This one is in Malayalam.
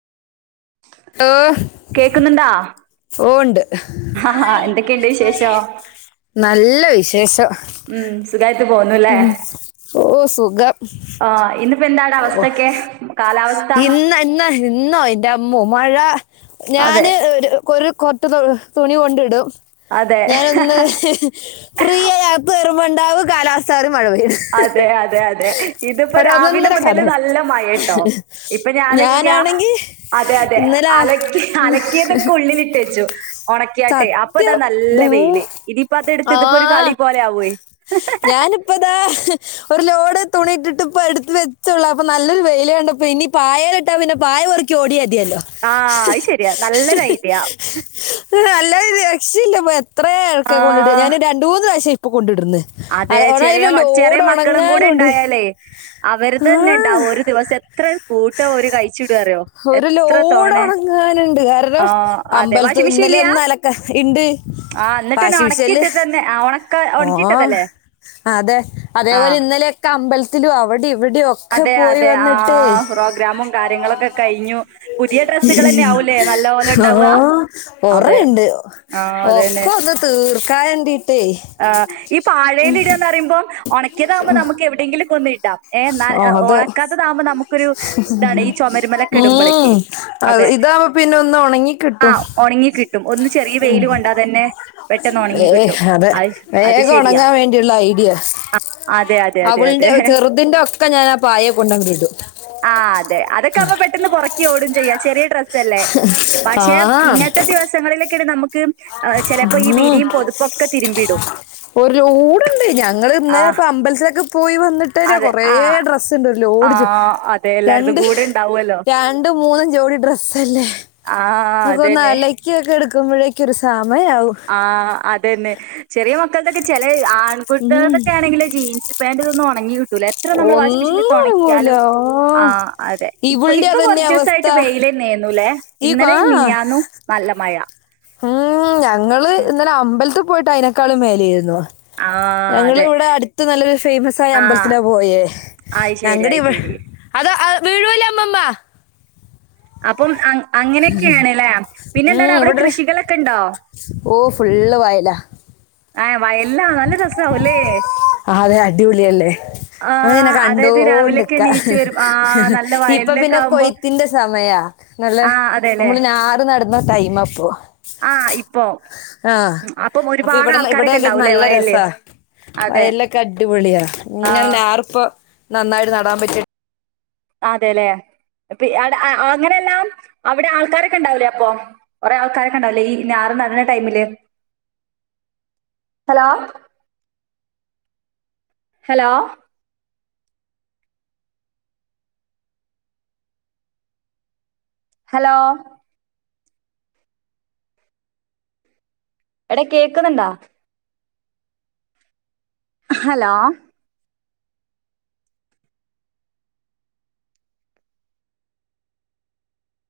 [inaudible] ഏഹ് കേക്ക്ന്ന്ണ്ടാ ഓഹ് ണ്ട് എന്തൊക്കെയുണ്ട് വിശേഷം നല്ല വിശേഷം ഉം സുഖായിട്ട് പോന്നുല്ലേ ഉം ഓഹ് സുഖം ആ ഇന്നിപ്പോ എന്താണ് ഓഹ് അവസ്ഥൊക്കെ കാലാവസ്ഥ ഇന്ന ഇന്ന ഇന്നോ ഇന്റെമ്മോ മഴ അതെ ഞാന് ഒരു കൊരു കൊട്ട തു തുണി കൊണ്ടിടും അതെ ഞ്യാനൊന്ന് ഫ്രീ ആയി അകത്ത് കേറുമ്പെണ്ടാവും കാലാവസ്ഥ മാറി മഴ പെയ്യണ്. അതെ അതെ അതെ ഇതിപ്പ രാവിലെ ഒരൊന്നൊന്നര മുത ല് കാലാവസ്ഥ നല്ല മഴേട്ടോ. ഇപ്പ ഞാനൊക്ക്യ ഞാനാണെങ്കി അതെ അതെ ഇന്നലെ അലക്കി ഇന്ന് അലക്കിയതൊക്കു ള്ളിലിട്ടെച്ചു. ഒണക്കിയാട്ടെ. അപ്പൊ ദാ സത്യം നല്ല ദോ വെയില്. ഇതിപ്പോ അതെടുത്ത് ഇതിപ്പോരു കളി ആ പോലെ ആവുവേ. ഞാനിപ്പതാ ഒരു ലോഡ് തുണിയിട്ടിട്ട് ഇപ്പത് എടുത്ത് വെച്ചൊള്ളു. അപ്പം നല്ലൊരു വെയില് കണ്ടപ്പം ഇനി പായേല് ഇട്ടാ പിന്നെ പായ പെറുക്കി ഓടിയാ മത്യല്ലോ. ആഹ് അയ്ശരിയാ നല്ലൊരൈഡിയാ. അല്ലാതെ പിന്നെ രക്ഷീല്ലപ്പൊ എത്രേ ഒക്കെ കൊണ്ടിട ആ ഞാന് രണ്ട് മൂന്ന് പ്രാവശ്യായി ഇപ്പൊ കൊണ്ടിടുന്ന്. അതെ ചെറിയ മ ചെറിയ മക്കളും കൂടെ ണ്ടായാലേ. ആ അവരെതന്നെ ണ്ടാവും ഒരു ദിവസം എത്ര കൂട്ടം ഓരു കഴിച്ചിടും അറ്യോ. ഒരു ലോടൊണങ്ങാന്ണ്ട് കാരണം ആഹ് അതെ അമ്പലത്ത് വാഷിംഗ് മെഷീൻ ഇന്നലെ ഇല്ല്യാ ഒന്ന് അലക്ക, ഇണ്ട്. ആഹ് ഇന്നട്ടെന്നെ ഒണക്കിട്ട്ട്ടെന്നെ ആഹ് ഒണക്ക ഒണക്കി ഓഹ് അതെ അതേപോലെ ആഹ് ഇന്നലെയൊക്കെ അമ്പൽത്തിലും അവിടിം ഇവിടിം ഒ അതെ അതെ ആഹ് പ്രോഗ്രാമും കാര്യങ്ങളൊക്കെ കഴിഞ്ഞു. പുതിയ ഡ്രസ്സുകളെന്നെയാവും ലേ നല്ലപോലെ ഓ ഇണ്ടാവാ? അതെ. കൊറേണ്ട് ആഹ് അതന്നെ ഒക്കെ ഒന്ന് തീർക്കാൻ വേണ്ടിട്ടേ ആഹ്. ഈ പാഴേലിടാന്ന് പറയുമ്പം ഒണ ക്കിയതാവുമ്പോ നമുക്ക് എവിടെയെങ്കിലും കൊണ്ട് ഇടാം. ഏഹ് ന ഓ അതെ ഒണക്കാത്തതാകുമ്പം നമുക്കൊരു ഇതാണ് ഈ ചൊമര്മലൊ ഉം. അഹ് ഇതാവുമ്പം പിന്നെ ഒന്ന് ഒണങ്ങിക്കിട്ടും ആഹ് ഒണങ്ങി കിട്ടും. ഒന്ന് ചെറിയ ഉം. വെയില് കൊണ്ടാ തന്നെ പെട്ടെന്ന് ഒണങ്ങി ഏഹ് കിട്ടും. അതെ അത് അത് വേഗം ശെരിയാ. ഒണങ്ങാൻ വേണ്ടിയുള്ള ഐഡിയ. അതെ അതെ അതെ അവൾന്റെ അതെ. ചെറുതിന്റെ ഒക്കെ ഞാനാ പായെ കൊണ്ടങ്ങിടും. ആഹ് അതെ. അതൊക്കാവുമ്പോ പെ ട്ടന്ന് പൊറക്കി ഓടും ചെയ്യാ. ചെറിയ ഡ്രസ്സല്ലേ. പക്ഷെ, ആ ഇങ്ങനത്തെ ദിവസങ്ങളിലൊക്കെണ് നമ്മക്ക് ഏഹ് ചെലപ്പോ ഈ ഉം വിരീം പൊതപ്പൊക്കെ തിരുമ്പിടും. ഒരു ലോഡ്ണ്ട്. ഞങ്ങള് ആഹ് ഇന്നലെപ്പ അമ്പലത്തിലൊക്കെ പോയി വന്നിട്ടന്നെ അതെ. കൊറേ ആഹ് ഡ്രസ് സ്ണ്ട് ഒരു ലോഡ് ചു. ആഹ് അതെ എല്ലാരതും രണ്ട് കൂടെ ഇണ്ടാവുവല്ലോ. രണ്ടും മൂന്നും ജോടി ഡ്രസ്സല്ലേ. ആഹ് അതന്നെ. ക്കിയൊക്കെ എടുക്കുമ്പെഴേക്കൊരു സമയാവും. ആഹ് അതന്നെ. ചെറിയ മക്കക്കൊക്കെ ചെലേ ഉം. ആൺകുട്ടികൾതൊക്കെ ആണെങ്കിൽ ജീൻസ് പാന്റിതൊന്നും ഒണങ്ങി കിട്ടൂല. എത്ര നമ്മൾ വാഷിങ് മെഷീനിലിട്ട് ഒന്നും ഇറങ്ങൂല ഉണക്ക്യാലും, ഓ ആഹ് അതെ. ഇപ്പൊ ഇവളുടെ ഇപ്പൊ അതന്നെ കുറച്ചൂസായി അവസ്ഥ ട്ട് വെയിലെന്നേന്നുല്ലേ. ഈ ആ ഇന്നലേം മിഞ്ഞാന്നും നല്ല മഴ. ഉം ഞങ്ങള് ഉം ഇന്നലെ അമ്പലത്ത് പോയിട്ട് അയിനേക്കാളും മേലേന്നു. ആഹ് അതെ. ഞങ്ങളിവിടെ അടുത്ത് നല്ലൊരു ഫേമസായ അമ്പലത്തിലാ പോയേ. ആയി ശരി അയി ശരി. അത് അഹ് വീഴൂലാ അമ്മമ്മ. അപ്പം അങ് അങ്ങനെയൊക്കേണ്ല്ലേ. പിന്നെന്താടാ അവിടെ കൃഷികളൊക്കെണ്ടോ? ഓഹ് ഫുള്ള് വയലാ. ഏഹ് വയൽ ലാ നല്ല രസാവുംലേ. ആഹ്തെ അടിപൊളിയല്ലേ. അഹ് ങ്ങനെ ആഹ് അതായത് രാവിലെയൊക്കെ കണ്ടോണ്ട്ക്ക. എണീച്ച് വരും ആഹ് നല്ല ഇപ്പൊ വയലിലൊക്കെ പിന്നെ ആവുമ്പോ കൊയ്ത്തിന്റെ സമയാ. നല്ല ആഹ് അതെലേ നമ്മള് ഞാറ് നടുന്ന ടൈമാപ്പോ. ആഹ് ഇപ്പോ. ഉം അപ്പം ഒരുപാട് ആൾക്കാരെ ക്കെയിട്ട് നല്ല രസാ. വയലിലൊക്കെ അടിപൊളിയാ ആ ഇങ്ങനെ ഞാ ർപ്പൊ നന്നായിട്ട് നടാൻ പറ്റ് അതേലെ. പി അവിടെ അങ്ങനെല്ലാം അവിടെ ആൾക്കാരൊക്കെ ഇണ്ടാവുലെ അപ്പം. കൊറെ ആൾക്കാരൊക്കെ ഇണ്ടാവുലെ ഈ ഞാറ് നട്ണ ടൈമില്. ഹലോ ഹലോ ഹലോ എട കേക്കുന്നുണ്ടാ. ഹലോ.